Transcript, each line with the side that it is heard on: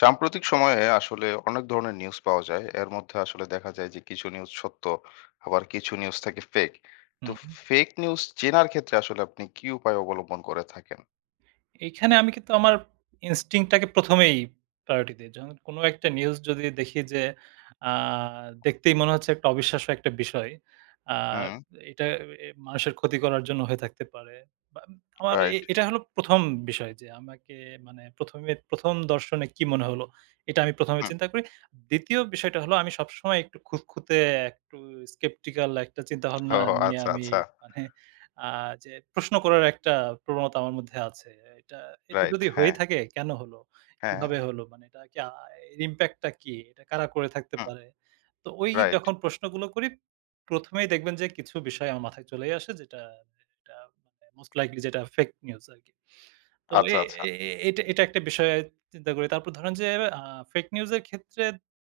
left: সাম্প্রতিক সময়ে আসলে অনেক ধরনের নিউজ পাওয়া যায়। এর মধ্যে আসলে দেখা যায় যে কিছু নিউজ সত্য, আবার কিছু নিউজ থাকে ফেক। তো
right: হুম।
left: ফেক নিউজ চেনার ক্ষেত্রে আসলে আপনি কি উপায় অবলম্বন করে থাকেন?
right: এইখানে আমি কিন্তু আমার instinct টাকে ১ম এই প্রায়োরিটি দেই। যখন কোনো একটা নিউজ যদি দেখি যে আ দেখতেই মনে হচ্ছে একটা অবিশ্বাস্য একটা বিষয়। আর
left: হুম,
right: এটা মানুষের ক্ষতি করার জন্য হয়ে থাকতে পারে। বা আমার
left: রাইট।
right: এটা হলো ১ম বিষয় যে আমাকে মানে ১ম এ ১ম দর্শনে কি মনে হলো? এটা আমি ১ম এ
left: হুম।
right: চিন্তা করি। ২য় বিষয়টা হলো আমি সবসময় একটু খুঁতখুঁতে, একটু skeptical একটা
left: ও
right: চিন্তাভাবনা নিয়ে
left: আচ্ছা,
right: আমি
left: আচ্ছা।
right: মানে আ যে প্রশ্ন করার একটা প্রবণতা আমার মধ্যে আছে। এটা এটা
left: রাইট।
right: যদি হয়ে
left: হ্যাঁ,
right: থাকে কেন হলো?
left: হ্যাঁ।
right: কিভাবে হলো? মানে এটা কি এর ইমপ্যাক্ট টা কি? এটা কারা করে থাকতে
left: হুম,
right: পারে? তো ওই
left: রাইট।
right: যখন প্রশ্নগুলো করি ১ম এই দেখবেন যে কিছু বিষয় আমার মাথায় চলেই আসে যেটা এটা মানে মোস্ট লাইকলি যেটা ফেক নিউজ আরকি। তো এ
left: আচ্ছা, আচ্ছা।
right: এ এ এটা এটা একটা বিষয় চিন্তা করি। তারপর ধরেন যে আ ফেক নিউজ এর ক্ষেত্রে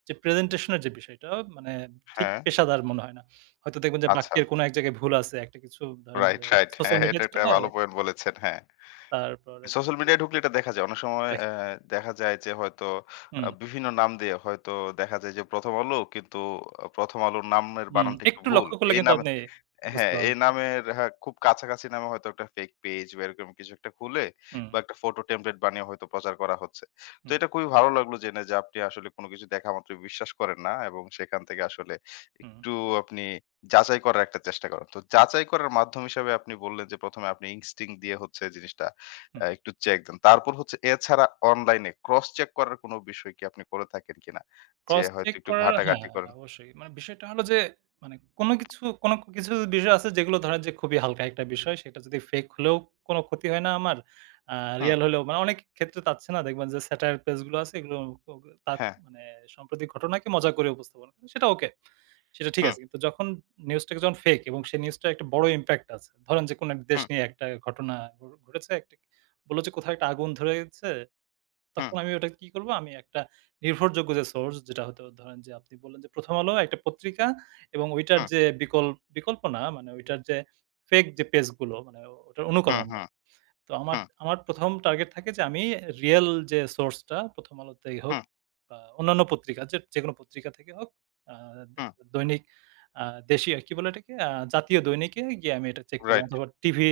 right: যে প্রেজেন্টেশন এর যে বিষয়টা মানে ঠিক
left: হ্যাঁ,
right: পেশাদার মনে হয় না। হয়তো দেখবেন যে
left: আচ্ছা।
right: বাক্যের কোনো এক জায়গায় ভুল আছে। একটা কিছু ধরেন
left: রাইট,
right: যে
left: রাইট।
right: সোশ্যাল
left: হ্যাঁ, এটা
right: মিডিয়া যেটা
left: একটা
right: হয়
left: ভালো পয়েন্ট বলেছেন। হ্যাঁ।
right: তারপরে ধরেন
left: সোশ্যাল
right: যে
left: মিডিয়ায় ঢুকলে এটা দেখা যায়। অনেক সময়
right: দেখেন।
left: দেখা যায় যে হয়তো
right: হুম,
left: বিভিন্ন নাম দিয়ে হয়তো দেখা যায় যে ১ম আলো কিন্তু ১ম আলোর নামের
right: হুম।
left: বানানটা একটু
right: একটু
left: ভুল।
right: লক্ষ্য করলে
left: এই
right: কিন্তু
left: নামে,
right: আপনি
left: হ্যাঁ,
right: বুঝতে
left: এই
right: পারবেন।
left: নামের, হ্যাঁ, খুব কাছাকাছি নামে হয়তো একটা ফেক পেজ বা এরকম কিছু একটা খুলে
right: হুম,
left: বা একটা ফটো টেমপ্লেট বানিয়ে হয়তো প্রচার করা হচ্ছে। তো
right: হুম,
left: এটা খুবই ভালো লাগলো জেনে যে আপনি আসলে কোনো কিছু দেখা মাত্রই বিশ্বাস করেন না এবং সেখান থেকে আসলে
right: হুম।
left: একটু আপনি যাচাই করার একটা চেষ্টা করেন। তো যাচাই করার মাধ্যম হিসেবে আপনি বললেন যে ১ম এ আপনি ইনস্টিংক্ট দিয়ে হচ্ছে জিনিসটা একটু চেক দেন। তারপর হচ্ছে এছাড়া অনলাইনে ক্রস চেক করার কোনো বিষয় কি আপনি করে থাকেন কিনা? যে
right: ক্রস
left: হয়তো
right: চেক
left: একটু
right: করার, হ্যাঁ,
left: ঘাটাঘাটি করেন।
right: অবশ্যই। মানে বিষয়টা হলো যে মানে কোনো কিছু বিষয় আছে যেগুলো ধরেন যে খুবই হালকা একটা বিষয়। সেটা যদি ফেক হলেও কোনো ক্ষতি হয় না আমার। আ
left: হুম,
right: রিয়াল হলেও মানে অনেক ক্ষেত্রে চাচ্ছে না দেখবেন যে স্যাটায়ার পেজ গুলো আছে এগুলো ও তাত
left: হ্যাঁ,
right: মানে সাম্প্রতিক ঘটনাকে মজা করে উপস্থাপন করে। সেটা ওকে। সেটা ঠিক
left: হুম,
right: আছে। কিন্তু যখন নিউজটাকে যখন ফেক এবং সেই নিউজটার একটা বড় ইমপ্যাক্ট আছে। ধরেন যে কোনো এক দেশ
left: হুম,
right: নিয়ে একটা ঘটনা ঘটেছে। একটা বলল যে কোথাও একটা আগুন ধরে গেছে।
left: হুম,
right: তখন আমি ওটা কি করব? আমি একটা নির্ভরযোগ্য যে সোর্স যেটা হয়তো ধরেন যে আপনি বললেন যে ১ম আলো একটা পত্রিকা এবং ওইটার
left: হুম,
right: যে বিকল্প না মানে ওইটার যে ফেক যে পেজ গুলো মানে ওটার
left: হুম,
right: অনুকরণ।
left: হুম,
right: নেয়। তো
left: হুম।
right: আমার
left: হুম,
right: আমার ১ম টার্গেট থাকে যে আমি রিয়াল যে সোর্সটা ১ম আলোতেই হোক
left: হুম,
right: বা অন্যান্য পত্রিকা যে যেকোনো পত্রিকা থেকে হোক আ
left: হুম।
right: একটা দৈনিক আ দেশীয় কি বলে এটাকে? জাতীয় দৈনিকে গিয়ে আমি এটা চেক করলাম
left: রাইট।
right: অথবা টিভি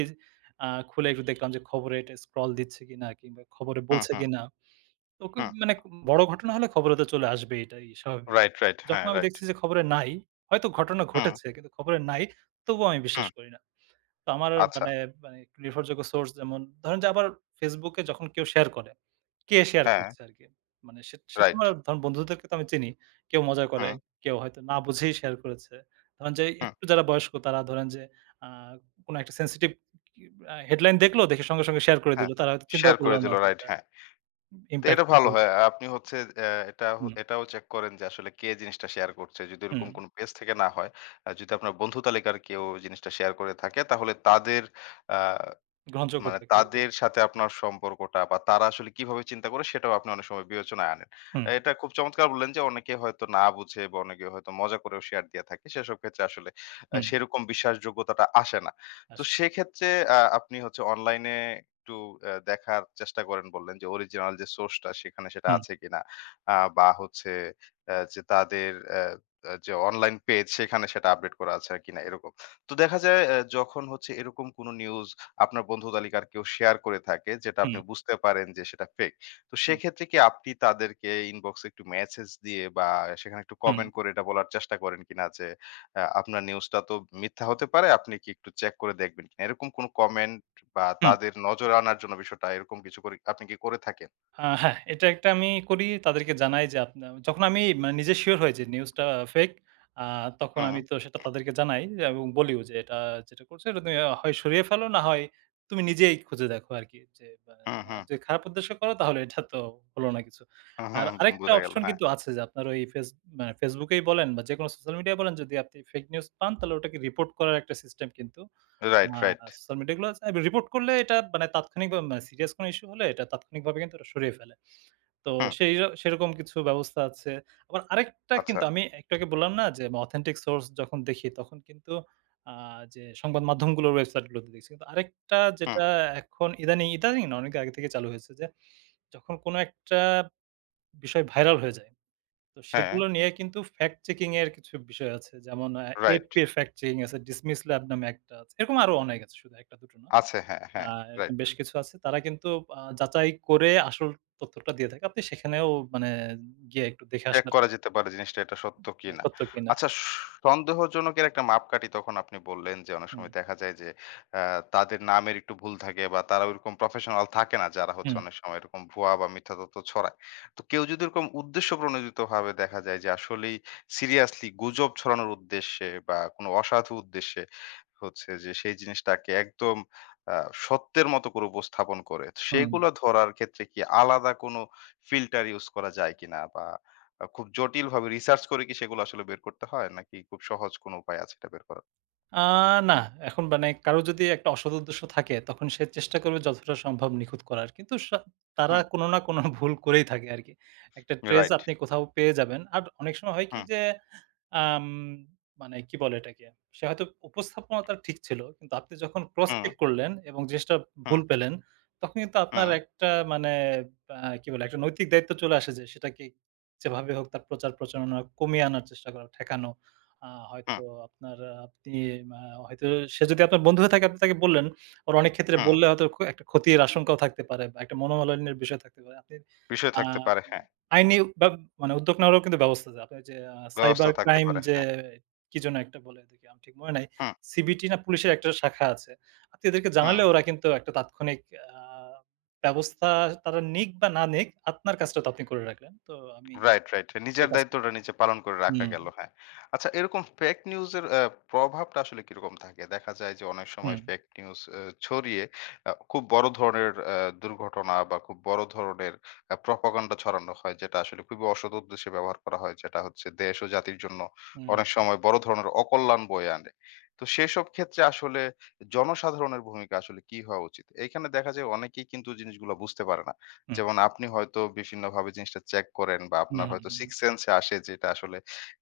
right: খুলে একটু দেখলাম যে খবরে এটা স্ক্রল দিচ্ছে কিনা কিংবা খবরে
left: হুম,
right: বলছে
left: হুম,
right: কিনা। তোকে
left: হুম।
right: মানে বড় ঘটনা হলে খবরে তো চলে আসবে এটাই স্বাভাবিক।
left: Right, right.
right: যখন
left: হ্যাঁ,
right: আমি
left: রাইট।
right: দেখছি যে খবরে নাই, হয়তো ঘটনা
left: হুম,
right: ঘটেছে কিন্তু খবরে নাই, তবুও আমি
left: হুম।
right: বিশ্বাস করি না। তো আমার
left: আচ্ছা।
right: মানে মানে একটু নির্ভরযোগ্য সোর্স যেমন ধরেন যে আবার Facebook এ যখন কেউ শেয়ার করে, কে শেয়ার
left: হ্যাঁ,
right: করছে আরকি। মানে সে সে
left: রাইট।
right: তোমার ধরেন বন্ধুদেরকে তো আমি চিনি। কেউ মজা করে,
left: হুম,
right: কেউ হয়তো না বুঝেই শেয়ার করেছে। ধরেন যে
left: হুম,
right: একটু যারা বয়স্ক তারা ধরেন যে আ কোন একটা সেনসিটিভ হেডলাইন দেখলো দেখে সঙ্গে, সঙ্গে শেয়ার করে
left: হ্যাঁ।
right: দিল। তারা হয়তো চিন্তাও
left: শেয়ার
right: করল
left: করে
right: না
left: দিল,
right: যে
left: রাইট,
right: এটা
left: হ্যাঁ। তো
right: ইমপ্যাক্ট
left: এটা
right: টা কি
left: ভালো
right: হতে
left: হয়।
right: পারে।
left: আপনি হচ্ছে এটা
right: হুম।
left: এটাও চেক করেন যে আসলে কে জিনিসটা শেয়ার করছে। যদি
right: হুম,
left: এরকম কোনো পেজ থেকে না হয়, যদি আপনার বন্ধু তালিকার কেউ জিনিসটা শেয়ার করে থাকে তাহলে তাদের আ মানে
right: গ্রহণযোগ্যতা কিরকম?
left: তাদের সাথে
right: হুম,
left: আপনার সম্পর্কটা বা তারা আসলে কিভাবে চিন্তা করে সেটাও আপনি অনেক সময় বিবেচনায় আনেন।
right: হুম,
left: এটা খুব চমৎকার বললেন যে অনেকে হয়তো না বুঝে বা অনেকে হয়তো মজা করেও শেয়ার দিয়ে থাকে। সেসব ক্ষেত্রে আসলে
right: হুম,
left: সেরকম বিশ্বাসযোগ্যতাটা আসে না। তো
right: আসলে।
left: সেক্ষেত্রে আপনি হচ্ছে অনলাইনে একটু দেখার চেষ্টা করেন, বললেন যে অরিজিনাল যে সোর্সটা সেখানে সেটা
right: হুম,
left: আছে কিনা। বা হচ্ছে যে তাদের অ্যা অ্যা যে অনলাইন পেজ সেখানে সেটা আপডেট করা আছে কিনা এরকম। তো দেখা যায় যখন হচ্ছে এরকম কোনো নিউজ আপনার বন্ধু তালিকার কেউ শেয়ার করে থাকে যেটা
right: হুম,
left: আপনি বুঝতে পারেন যে সেটা ফেক। তো
right: হুম,
left: সেক্ষেত্রে কি আপনি তাদেরকে ইনবক্সে একটু মেসেজ দিয়ে বা সেখানে একটু
right: হুম, হুম।
left: কমেন্ট করে এটা বলার চেষ্টা করেন কিনা যে আপনার নিউজটা তো মিথ্যা হতে পারে, আপনি কি একটু চেক করে দেখবেন কিনা? এরকম কোনো কমেন্ট বা তাদের নজরে আনার জন্য বিষয়টা এরকম কিছু করে আপনি কি করে থাকেন?
right: হ্যাঁ, এটা একটা আমি করি। তাদেরকে জানাই যে যখন আমি মানে নিজে সিউর হই যে নিউজটা ফেক, আ তখন
left: হুম,
right: আমি তো সেটা তাদেরকে জানাই এবং বলিও যে এটা যেটা করছো এটা তুমি হয় সরিয়ে ফেলো না হয় তুমি নিজেই খুঁজে দেখো আরকি। যে বা
left: হুম,
right: আর
left: হুম,
right: যদি খারাপ উদ্দেশ্য করো তাহলে এটা তো হলো না কিছু।
left: হুম,
right: আর
left: হুম,
right: আরেকটা
left: বোঝা গেল।
right: অপশন
left: হ্যাঁ।
right: কিন্তু আছে যে আপনার ওই মানে Facebook এই বলেন বা যেকোনো সোশ্যাল মিডিয়ায় বলেন যদি আপনি ফেক নিউজ পান তাহলে ওটাকে রিপোর্ট করার একটা সিস্টেম কিন্তু
left: right,
right: uh
left: right.
right: Social media গুলো আছে। রিপোর্ট করলে এটা মানে তাৎক্ষণিক বা সিরিয়াস কোনো ইস্যু হলে এটা তাৎক্ষণিকভাবে কিন্তু এটা সরিয়ে ফেলে। তো
left: হুম,
right: সেই সেরকম কিছু ব্যবস্থা আছে। আবার আরেকটা
left: আচ্ছা।
right: কিন্তু আমি একটু আগে বললাম না যে অথেন্টিক সোর্স যখন দেখি তখন কিন্তু আ যে সংবাদ মাধ্যমগুলোর ওয়েবসাইট গুলোতে দেখছি। কিন্তু আরেকটা
left: হুম,
right: যেটা এখন ইদানিং, ইদানিং না অনেক আগে থেকে চালু হয়েছে যে যখন কোনো একটা বিষয় ভাইরাল হয়ে যায় তো
left: হ্যাঁ,
right: সেগুলো নিয়ে কিন্তু ফ্যাক্ট চেকিং এর কিছু বিষয় আছে। যেমন
left: রাইট।
right: AFP এর ফ্যাক্ট চেকিং আছে, ডিসমিস ল্যাব নামে একটা আছে। এরকম আরো অনেক আছে, শুধু ১ টা ২ টো না।
left: আছে। হ্যাঁ,
right: আ
left: হ্যাঁ,
right: এরকম
left: রাইট।
right: বেশ কিছু আছে। তারা কিন্তু যাচাই করে আসল তথ্যটা দিয়ে থাকে। আপনি সেখানেও মানে গিয়ে একটু দেখে
left: চেক
right: আসলেন
left: করা যেতে পারে জিনিসটা এটা সত্য
right: মানে
left: কিনা।
right: সত্য কিনা।
left: আচ্ছা, সন্দেহজনকের একটা মাপকাঠি তখন আপনি বললেন যে অনেক
right: হুম,
left: সময় দেখা যায় যে আ তাদের নামের একটু ভুল থাকে বা তারা ওইরকম প্রফেশনাল থাকে না, যারা হচ্ছে
right: হুম,
left: অনেক সময় এরকম ভুয়া বা মিথ্যা তথ্য ছড়ায়। তো কেউ যদি এরকম উদ্দেশ্যপ্রণোদিতভাবে দেখা যায় যে আসলেই সিরিয়াসলি গুজব ছড়ানোর উদ্দেশ্যে বা কোনো অসাধু উদ্দেশ্যে হচ্ছে, যে সেই জিনিসটাকে একদম আ সত্যের মতো করে উপস্থাপন করে। তো
right: হুম, হুম।
left: সেগুলো ধরার ক্ষেত্রে কি আলাদা কোনো ফিল্টার ইউজ করা যায় কিনা বা খুব জটিলভাবে রিসার্চ করে কি সেগুলো আসলে বের করতে হয়? নাকি খুব সহজ কোনো উপায় আছে এটা বের করার?
right: আ না, এখন মানে কারো যদি একটা অসৎ উদ্দেশ্য থাকে তখন সে চেষ্টা করবে যতটা সম্ভব নিখুঁত করার। কিন্তু তারা
left: হুম,
right: কোনো না কোনো ভুল করেই থাকে আরকি। একটা ট্রেস
left: রাইট।
right: আপনি কোথাও পেয়ে যাবেন। আর অনেক সময় হয় কি
left: হুম,
right: যে আম মানে কি বলে এটাকে? সে হয়তো উপস্থাপনা তার ঠিক ছিল। কিন্তু আপনি যখন ক্রস
left: হুম,
right: চেক করলেন এবং জিনিসটা
left: হুম,
right: ভুল পেলেন, তখন কিন্তু আপনার
left: হুম,
right: একটা মানে কি বলে? একটা নৈতিক দায়িত্ব চলে আসে যে সেটাকে যেভাবে হোক তার প্রচার প্রচারণা কমিয়ে আনার চেষ্টা করা, ঠেকানো।
left: হুম,
right: হয়তো আপনার আপনি আ হয়তো সে যদি আপনার বন্ধু হয়ে থাকে আপনি তাকে বললেন। ওর অনেক ক্ষেত্রে
left: হুম।
right: বললে হয়তো একটা ক্ষতির আশঙ্কাও থাকতে পারে বা একটা মনোমালিন্যের বিষয় থাকতে পারে। আপনি
left: বিষয়
right: আ
left: থাকতে পারে, হ্যাঁ।
right: আইনি ব্যব মানে উদ্যোগ নেওয়ারও কিন্তু ব্যবস্থা আছে। আপনার যে
left: ব্যবস্থা
right: সাইবার
left: থাকতে
right: ক্রাইম
left: পারে,
right: যে
left: হ্যাঁ।
right: কি যেন একটা বলে এদেরকে আমার ঠিক মনে নাই।
left: হুম,
right: সিবিটি না পুলিশের একটা শাখা আছে। আপনি এদেরকে
left: হুম।
right: জানালে ওরা কিন্তু একটা তাৎক্ষণিক আ ব্যবস্থা তারা নিক বা না নিক, আপনার কাজটা তো আপনি করে রাখলেন। তো আমি
left: রাইট, রাইট। নিজের
right: সেই কাজটা।
left: দায়িত্বটা নিজে পালন করে রাখা
right: হুম,
left: গেল, হ্যাঁ। আচ্ছা, এরকম ফেক নিউজ এর প্রভাবটা আসলে কিরকম থাকে? দেখা যায় যে অনেক সময়
right: হুম,
left: ফেক নিউজ ছড়িয়ে খুব বড় ধরনের দুর্ঘটনা বা খুব বড় ধরনের প্রপাগান্ডা ছড়ানো হয়, যেটা আসলে খুবই অসৎ উদ্দেশ্যে ব্যবহার করা হয়। যেটা হচ্ছে দেশ ও জাতির জন্য
right: হুম,
left: অনেক সময় বড় ধরনের অকল্যাণ বয়ে আনে। তো সেসব ক্ষেত্রে আসলে জনসাধারণের ভূমিকা আসলে কি হওয়া উচিত? এখানে দেখা যায় অনেকেই কিন্তু জিনিসগুলা বুঝতে পারে না।
right: হুম,
left: যেমন আপনি হয়তো বিভিন্নভাবে জিনিসটা চেক করেন বা
right: হুম,
left: আপনার
right: হুম,
left: হয়তো
right: হুম, হুম।
left: সিক্স সেন্সে আসে যে এটা আসলে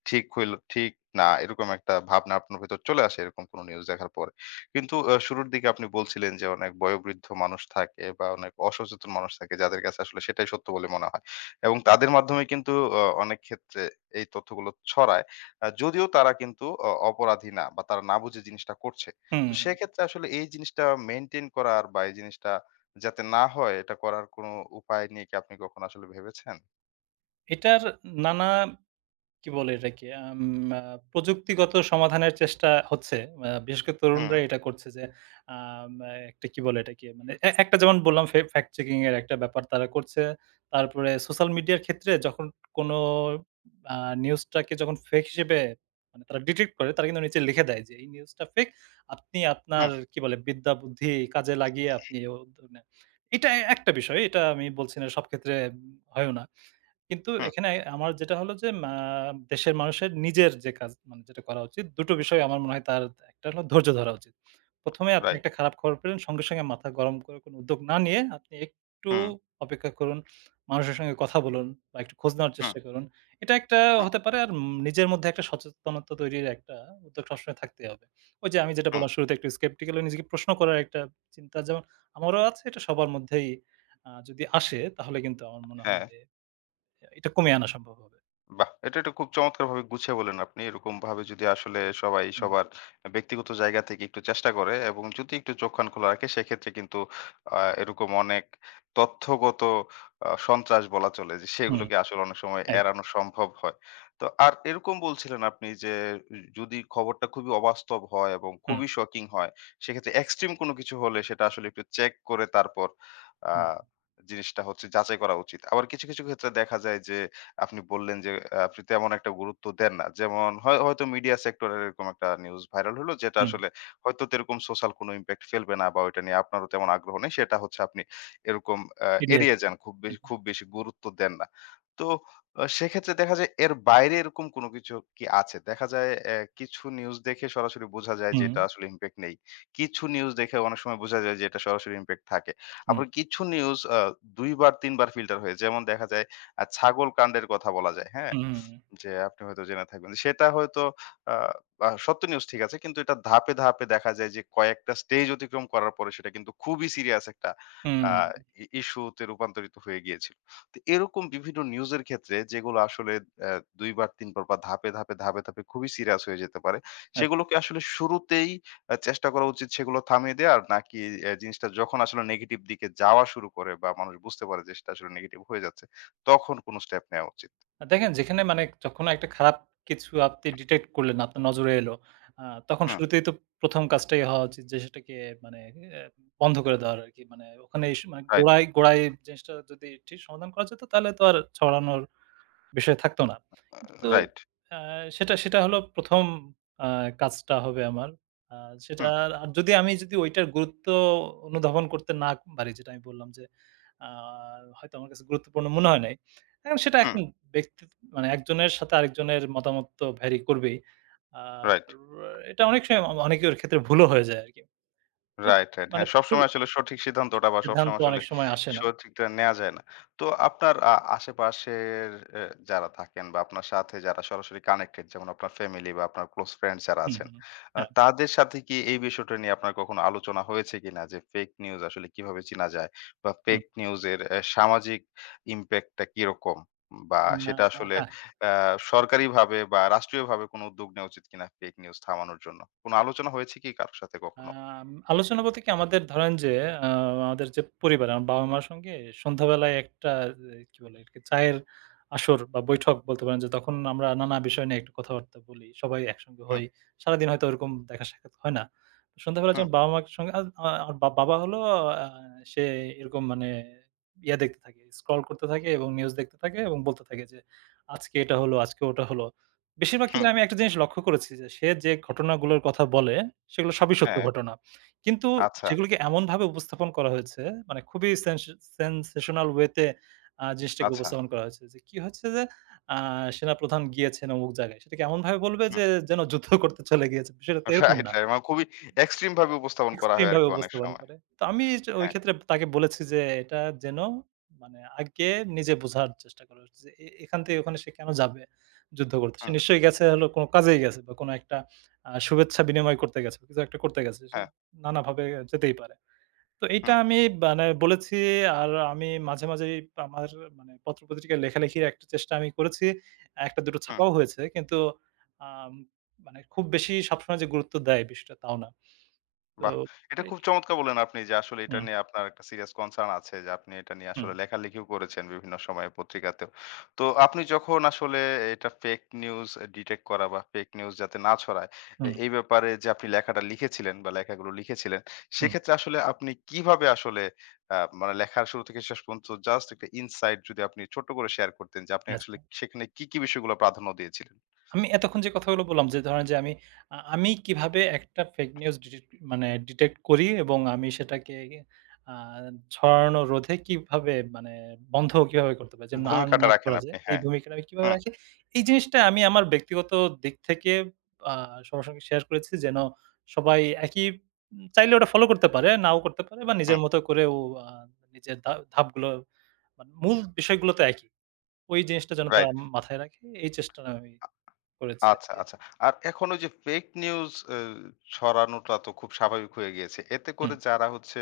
left: ঠিক হইল ঠিক না, এরকম একটা ভাবনা আপনার ভেতর চলে আসে এরকম কোনো নিউজ দেখার পরে। কিন্তু শুরুর দিকে আপনি বলছিলেন যে অনেক বয়োবৃদ্ধ মানুষ থাকে বা অনেক অসচেতন মানুষ থাকে, যাদের কাছে আসলে সেটাই সত্য বলে মনে হয়। এবং তাদের মাধ্যমে কিন্তু অনেক ক্ষেত্রে এই তথ্যগুলো ছড়ায়। যদিও তারা কিন্তু অপরাধী না বা তারা না বুঝে জিনিসটা করছে। তো
right: হুম।
left: সেক্ষেত্রে আসলে এই জিনিসটা মেইনটেইন করার বা এই জিনিসটা যাতে না হয় এটা করার কোনো উপায় নিয়ে কি আপনি কখনো আসলে ভেবেছেন?
right: এটার নানা কি বলে এটাকে? আম আ প্রযুক্তিগত সমাধানের চেষ্টা হচ্ছে। বিশেষ করে
left: হুম,
right: তরুণরা এটা করছে যে, আম আ একটা কি বলে এটাকে? মানে একটা যেমন বললাম ফ্যাক্ট চেকিং এর একটা ব্যাপার তারা করছে। তারপরে সোশ্যাল মিডিয়ার ক্ষেত্রে যখন কোনো আ নিউজটাকে যখন ফেক হিসেবে মানে তারা ডিটেক্ট করে, তারা কিন্তু নিচে লিখে দেয় যে, "এই নিউজটা ফেক। আপনি আপনার
left: হুম,
right: কি বলে বিদ্যা বুদ্ধি কাজে লাগিয়ে আপনি" মানে এটা একটা বিষয়। এটা আমি বলছি না সব ক্ষেত্রে হয়ও না। কিন্তু
left: হুম,
right: এখানে আমার যেটা হলো যে দেশের মানুষের নিজের যে কাজ মানে যেটা করা উচিত, ২ টো বিষয় আমার মনে হয়, তার একটা হলো ধৈর্য ধরা উচিত। ১ম এ আপনি
left: রাইট।
right: একটা খারাপ খবর পেলেন সঙ্গে, সঙ্গে মাথা গরম করে কোনো উদ্যোগ না নিয়ে আপনি একটু
left: হুম,
right: অপেক্ষা করুন। মানুষের সঙ্গে কথা বলুন বা একটু খোঁজ নেওয়ার
left: হুম,
right: চেষ্টা করুন। এটা একটা
left: হুম,
right: হতে পারে। আর নিজের মধ্যে একটা সচেতনতা তৈরির একটা উদ্যোগ সবসময় থাকতেই হবে। ওই যে আমি যেটা
left: হুম,
right: বললাম শুরুতে একটু skeptical হয়ে নিজেকে প্রশ্ন করার একটা চিন্তা যেমন আমারও আছে, এটা সবার মধ্যেই যদি আসে তাহলে কিন্তু আমার মনে হবে
left: হ্যাঁ।
right: যে এটা কমিয়ে আনা সম্ভব হবে।
left: বাহ! এটা একটা খুব চমৎকারভাবে গুছিয়ে বললেন আপনি। এরকমভাবে যদি আসলে সবাই
right: হুম,
left: সবার ব্যক্তিগত জায়গা থেকে একটু চেষ্টা করে এবং যদি একটু চোখ কান খোলা রাখে সেক্ষেত্রে কিন্তু এরকম অনেক তথ্যগত সন্ত্রাস বলা চলে যে
right: হুম।
left: সেগুলোকে আসলে অনেক সময়
right: এক
left: এড়ানো সম্ভব হয়। তো আর এরকম বলছিলেন আপনি যে যদি খবরটা খুবই অবাস্তব হয় এবং
right: হুম,
left: খুবই শকিং হয় সেক্ষেত্রে এক্সট্রিম কোনো কিছু হলে সেটা আসলে একটু চেক করে তারপর আ
right: হুম,
left: জিনিসটা হচ্ছে যাচাই করা উচিত। আবার কিছু, কিছু ক্ষেত্রে দেখা যায় যে আপনি বললেন যে আপনি তেমন একটা গুরুত্ব দেন না। যেমন হয় হয়তো মিডিয়া সেক্টরের এরকম একটা নিউজ ভাইরাল হলো যেটা
right: হুম,
left: আসলে হয়তো তেরকম সোশ্যাল কোনো ইমপ্যাক্ট ফেলবে না বা ওইটা নিয়ে আপনারও তেমন আগ্রহ নেই। সেটা হচ্ছে আপনি এরকম আ
right: এড়িয়ে
left: এড়িয়ে
right: যেতে।
left: যান। খুব বেশি, খুব বেশি গুরুত্ব দেন না। তো সেক্ষেত্রে দেখা যায় এর বাইরে এরকম কোনো কিছু কি আছে? দেখা যায় কিছু নিউজ দেখে সরাসরি বোঝা যায় যে
right: হুম,
left: এটা আসলে ইমপ্যাক্ট নেই। কিছু নিউজ দেখে অনেক সময় বোঝা যায় যে এটা সরাসরি ইমপ্যাক্ট থাকে।
right: হুম,
left: আবার কিছু নিউজ ২ বার ৩ বার ফিল্টার হয়ে যেমন দেখা যায় আর ছাগল কাণ্ডের কথা বলা যায়। হ্যাঁ?
right: হুম,
left: যে আপনি হয়তো জেনে থাকবেন। সেটা হয়তো আ আ সত্য নিউজ ঠিক আছে। কিন্তু এটা ধাপে, ধাপে দেখা যায় যে কয়েকটা স্টেজ অতিক্রম করার পরে সেটা কিন্তু খুবই সিরিয়াস একটা
right: হুম,
left: আ ইস্যুতে রূপান্তরিত হয়ে গিয়েছিল। তো এরকম বিভিন্ন নিউজের ক্ষেত্রে যেগুলো আসলে অ্যা ২ বার ৩ বার বা ধাপে, ধাপে, ধাপে, ধাপে খুবই সিরিয়াস হয়ে যেতে পারে। সেগুলোকে আসলে শুরুতেই চেষ্টা করা উচিত সেগুলো থামিয়ে দেওয়ার, নাকি জিনিসটা যখন আসলে নেগেটিভ দিকে যাওয়া শুরু করে বা মানুষ বুঝতে পারে যে সেটা আসলে নেগেটিভ হয়ে যাচ্ছে, তখন কোন স্টেপ নেওয়া উচিত?
right: দেখেন যেখানে মানে যখন একটা খারাপ কিছু আপনি ডিটেক্ট করলেন, আপনার নজরে এলো, আ তখন
left: হুম,
right: শুরুতেই তো ১ম কাজটাই হওয়া উচিত যে সেটাকে মানে এ বন্ধ করে দেওয়ার আরকি। মানে ওখানে মানে
left: রাইট।
right: গোড়ায়, গোড়ায় জিনিসটা যদি ঠিক সমাধান করা যেত তাহলে তো আর ছড়ানোর বিষয় থাকতো না। কিন্তু
left: রাইট।
right: আ সেটা সেটা হলো ১ম আ কাজটা হবে আমার। আ সেটা
left: হুম,
right: আর যদি আমি যদি ঐটার গুরুত্ব অনুধাবন করতে না পারি, যেটা আমি বললাম যে আ হয়তো আমার কাছে গুরুত্বপূর্ণ মনে হয় নাই। এখন সেটা
left: হুম,
right: এখন ব্যক্তি মানে একজনের সাথে আরেকজনের মতামত তো ভ্যারি করবেই। আর
left: রাইট।
right: এটা অনেক সময় অনেকের ক্ষেত্রে ভুলও হয়ে যায় আরকি। তো
left: রাইট, রাইট।
right: মানে
left: হ্যাঁ,
right: ভুল
left: সবসময় আসলে সঠিক সিদ্ধান্তটা বা
right: সিদ্ধান্ত
left: সবসময় আসলে
right: অনেক সময় আসে না।
left: সঠিকটা নেয়া যায় না। তো আপনার আশেপাশের এ যারা থাকেন বা আপনার সাথে যারা সরাসরি কানেক্টেড, যেমন আপনার ফ্যামিলি বা আপনার ক্লোজ ফ্রেন্ড যারা
right: হুম,
left: আছেন,
right: হুম। হ্যাঁ,
left: তাদের সাথে কি এই বিষয়টা নিয়ে আপনার কখনো আলোচনা হয়েছে কিনা যে ফেক নিউজ আসলে কিভাবে চিনা যায়? বা ফেক
right: হুম।
left: নিউজ এর সামাজিক ইমপ্যাক্টটা কিরকম? বা
right: না,
left: সেটা আসলে আ সরকারিভাবে বা রাষ্ট্রীয়ভাবে কোনো উদ্যোগ নেয়া উচিত কিনা ফেক নিউজ থামানোর জন্য? কোনো আলোচনা হয়েছে কি কারো সাথে কখনো?
right: আলোচনা বলতে কি আমাদের ধরেন যে আ আমাদের যে পরিবার, আমার বাবা-মার সঙ্গে সন্ধ্যাবেলায় একটা কি বলে এটাকে চায়ের আসর বা বৈঠক বলতে পারেন যে তখন আমরা নানা বিষয় নিয়ে একটু কথাবার্তা বলি। সবাই একসঙ্গে হই। সারাদিন হয়তো ওরকম দেখা সাক্ষাৎ হয় না। তো সন্ধ্যাবেলা
left: হুম,
right: যখন বাবা-মার সঙ্গে আর আমার বা বাবা হলো আ সে এরকম মানে ইয়া দেখতে থাকে, স্ক্রল করতে থাকে এবং নিউজ দেখতে থাকে এবং বলতে থাকে যে, "আজকে এটা হলো, আজকে ওটা হলো।" বেশিরভাগ
left: হুম।
right: ক্ষেত্রে আমি একটা জিনিস লক্ষ্য করেছি যে, সে যে ঘটনাগুলোর কথা বলে, সেগুলো সবই সত্য
left: হ্যাঁ,
right: ঘটনা। কিন্তু
left: আচ্ছা,
right: সেগুলোকে এমনভাবে উপস্থাপন করা হয়েছে, মানে খুবই সেনসেশনাল ওয়েতে জিনিসটাকে
left: আচ্ছা।
right: উপস্থাপন করা হয়েছে। যে কি হচ্ছে যে, আ সেনাপ্রধান গিয়েছেন অমুক জায়গায়। সেটাকে এমনভাবে বলবে
left: হুম।
right: যে, যেন যুদ্ধ করতে চলে গিয়েছে। বিষয়টা তো এরকম
left: রাইট,
right: না।
left: রাইট। মানে খুবই এক্সট্রিম ভাবে উপস্থাপন করা
right: এক্সট্রিম
left: হয়
right: ভাবে
left: আরকি অনেক
right: উপস্থাপন
left: সময়।
right: করে। তো আমি যে ওই
left: হ্যাঁ।
right: ক্ষেত্রে তাকে বলেছি যে, "এটা যেন মানে আগে নিজে বোঝার চেষ্টা করো যে এখান থেকে ওখানে সে কেন যাবে যুদ্ধ করতে? সে
left: হুম,
right: নিশ্চয়ই গেছে হলো কোনো কাজেই গেছে বা কোনো একটা শুভেচ্ছা বিনিময় করতে গেছে, কিছু একটা করতে গেছে। সে
left: হ্যাঁ।
right: নানাভাবে যেতেই পারে।" তো এইটা
left: হুম,
right: আমি মানে বলেছি। আর আমি মাঝে, মাঝেই আমার মানে পত্র-পত্রিকায় লেখালেখির একটা চেষ্টা আমি করেছি। ১ টা ২ টো
left: হুম।
right: ছাপাও হয়েছে। কিন্তু আম মানে খুব বেশি সবসময় যে গুরুত্ব দেয় বিষয়টা তাও না। তো
left: বাহ! এটা
right: এট
left: খুব চমৎকার বললেন আপনি যে আসলে এটা
right: হুম।
left: নিয়ে আপনার একটা সিরিয়াস কনসার্ন আছে, যে আপনি এটা নিয়ে
right: হুম,
left: আসলে লেখালেখিও করেছেন বিভিন্ন সময়ে পত্রিকাতেও। তো আপনি যখন আসলে এটা ফেক নিউজ ডিটেক্ট করা বা ফেক নিউজ যাতে না ছড়ায়
right: হুম,
left: এই ব্যাপারে যে আপনি লেখাটা লিখেছিলেন বা লেখাগুলো লিখেছিলেন,
right: হুম।
left: সেক্ষেত্রে আসলে আপনি কিভাবে আসলে মানে লেখার শুরু থেকে শেষ পর্যন্ত জাস্ট একটা ইনসাইট যদি আপনি ছোট্ট করে শেয়ার করতেন যে আপনি আসলে
right: আচ্ছা।
left: সেখানে কি, কি বিষয়গুলো প্রাধান্য দিয়েছিলেন?
right: আমি এতক্ষণ যে কথাগুলো বললাম যে ধরেন যে আমি আমি কিভাবে একটা ফেক নিউজ ডিটেক্ট মানে ডিটেক্ট করি এবং আমি সেটাকে আ ছড়ানো রোধে কিভাবে মানে বন্ধ কিভাবে করতে পারি? যেন আর
left: ভূমিকাটা
right: না
left: রাখেন
right: করা যায়।
left: আপনি।
right: এই
left: হ্যাঁ।
right: ভূমিকাটা আমি কিভাবে
left: হুম,
right: রাখি? এই জিনিসটা আমি আমার ব্যক্তিগত দিক থেকে আ সবার সঙ্গে শেয়ার করেছি যেন সবাই একই চাইলে ওটা ফলো করতে পারে, নাও করতে পারে বা
left: হুম।
right: নিজের মতো করেও আ নিজের ধাপগুলো মানে মূল বিষয়গুলো তো একই। ওই জিনিসটা যেন তারা
left: রাইট।
right: মাথায় রাখে, এই চেষ্টাটা আমি করেছি
left: আচ্ছা,
right: আরকি।
left: আচ্ছা। আর এখন ওই যে ফেক নিউজ ছড়ানোটা তো খুব স্বাভাবিক হয়ে গিয়েছে। এতে করে
right: হুম,
left: যারা হচ্ছে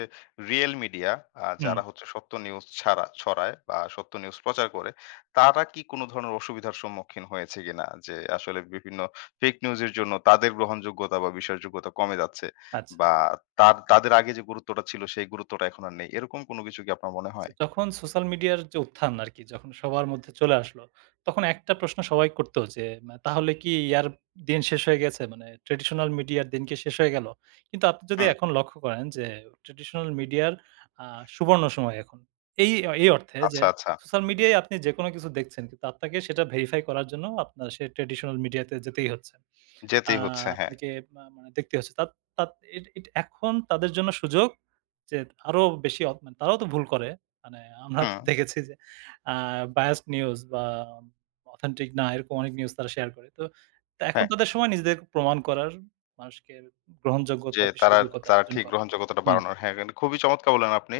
left: রিয়েল মিডিয়া,
right: হুম।
left: যারা হচ্ছে সত্য নিউজ ছাড়া ছড়ায় বা সত্য নিউজ প্রচার করে, তারা কি কোন ধরনের অসুবিধার সম্মুখীন হয়েছে কিনা? যে আসলে বিভিন্ন ফেক নিউজের জন্য তাদের গ্রহণযোগ্যতা বা বিশ্বাসযোগ্যতা কমে যাচ্ছে
right: আচ্ছা।
left: বা তাদের আগে যে গুরুত্বটা ছিল সেই গুরুত্বটা এখন আর নেই। এরকম কোন কিছু কি আপনার মনে
right: আচ্ছা,
left: হয়?
right: যখন সোশ্যাল মিডিয়ার যে উত্থান আরকি যখন সবার মধ্যে চলে আসলো, তখন একটা প্রশ্ন সবাই করত যে তাহলে কি ইয়ার দিন শেষ হয়ে গেছে? মানে ট্র্যাডিশনাল মিডিয়ার দিন কি শেষ হয়ে গেল? কিন্তু আপনি যদি
left: হুম,
right: এখন লক্ষ্য করেন যে ট্র্যাডিশনাল মিডিয়ার আ সুবর্ণ সময় এখন। এই এই অর্থে যে
left: আচ্ছা, আচ্ছা।
right: সোশ্যাল মিডিয়ায় আপনি যেকোনো কিছু দেখছেন কিন্তু আপনাকে সেটা ভেরিফাই করার জন্য আপনার সেই ট্র্যাডিশনাল মিডিয়াতে যেতেই হচ্ছে। আ
left: যেতেই হচ্ছে। হ্যাঁ।
right: আপনাকে মানে দেখতে হচ্ছে। তাত তাত এট এট এখন তাদের জন্য সুযোগ যে আরো বেশি মানে তারাও তো ভুল করে। মানে আমরা তো
left: হুম,
right: দেখেছি যে আ biased নিউজ বা authentic না এরকম অনেক নিউজ তারা শেয়ার করে। তো এখন
left: হ্যাঁ।
right: তাদের সময় নিজেদের প্রমাণ করার, মানুষকে
left: যে
right: গ্রহণযোগ্যতা,
left: তারা,
right: বিশ্বাসযোগ্যতা
left: তারা
right: অর্জন
left: ঠিক
right: করার।
left: গ্রহণযোগ্যতাটা
right: হুম,
left: বাড়ানোর। হ্যাঁ, কিন্তু খুবই চমৎকার বললেন আপনি।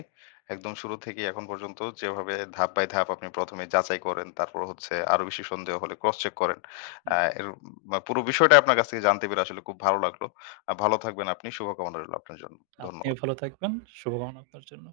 left: একদম শুরু থেকেই এখন পর্যন্ত যেভাবে ধাপ বাই ধাপ আপনি ১ম এ যাচাই করেন, তারপর হচ্ছে আরো বেশি সন্দেহ হলে ক্রস চেক করেন। আ
right: হুম।
left: এর বা পুরো বিষয়টা আপনার কাছ থেকে জানতে পেরে আসলে খুব ভালো লাগলো। ভালো থাকবেন আপনি। শুভকামনা রইল আপনার জন্য।
right: আপনিও
left: ধন্যবাদ।
right: ভালো থাকবেন। শুভকামনা আপনার জন্য।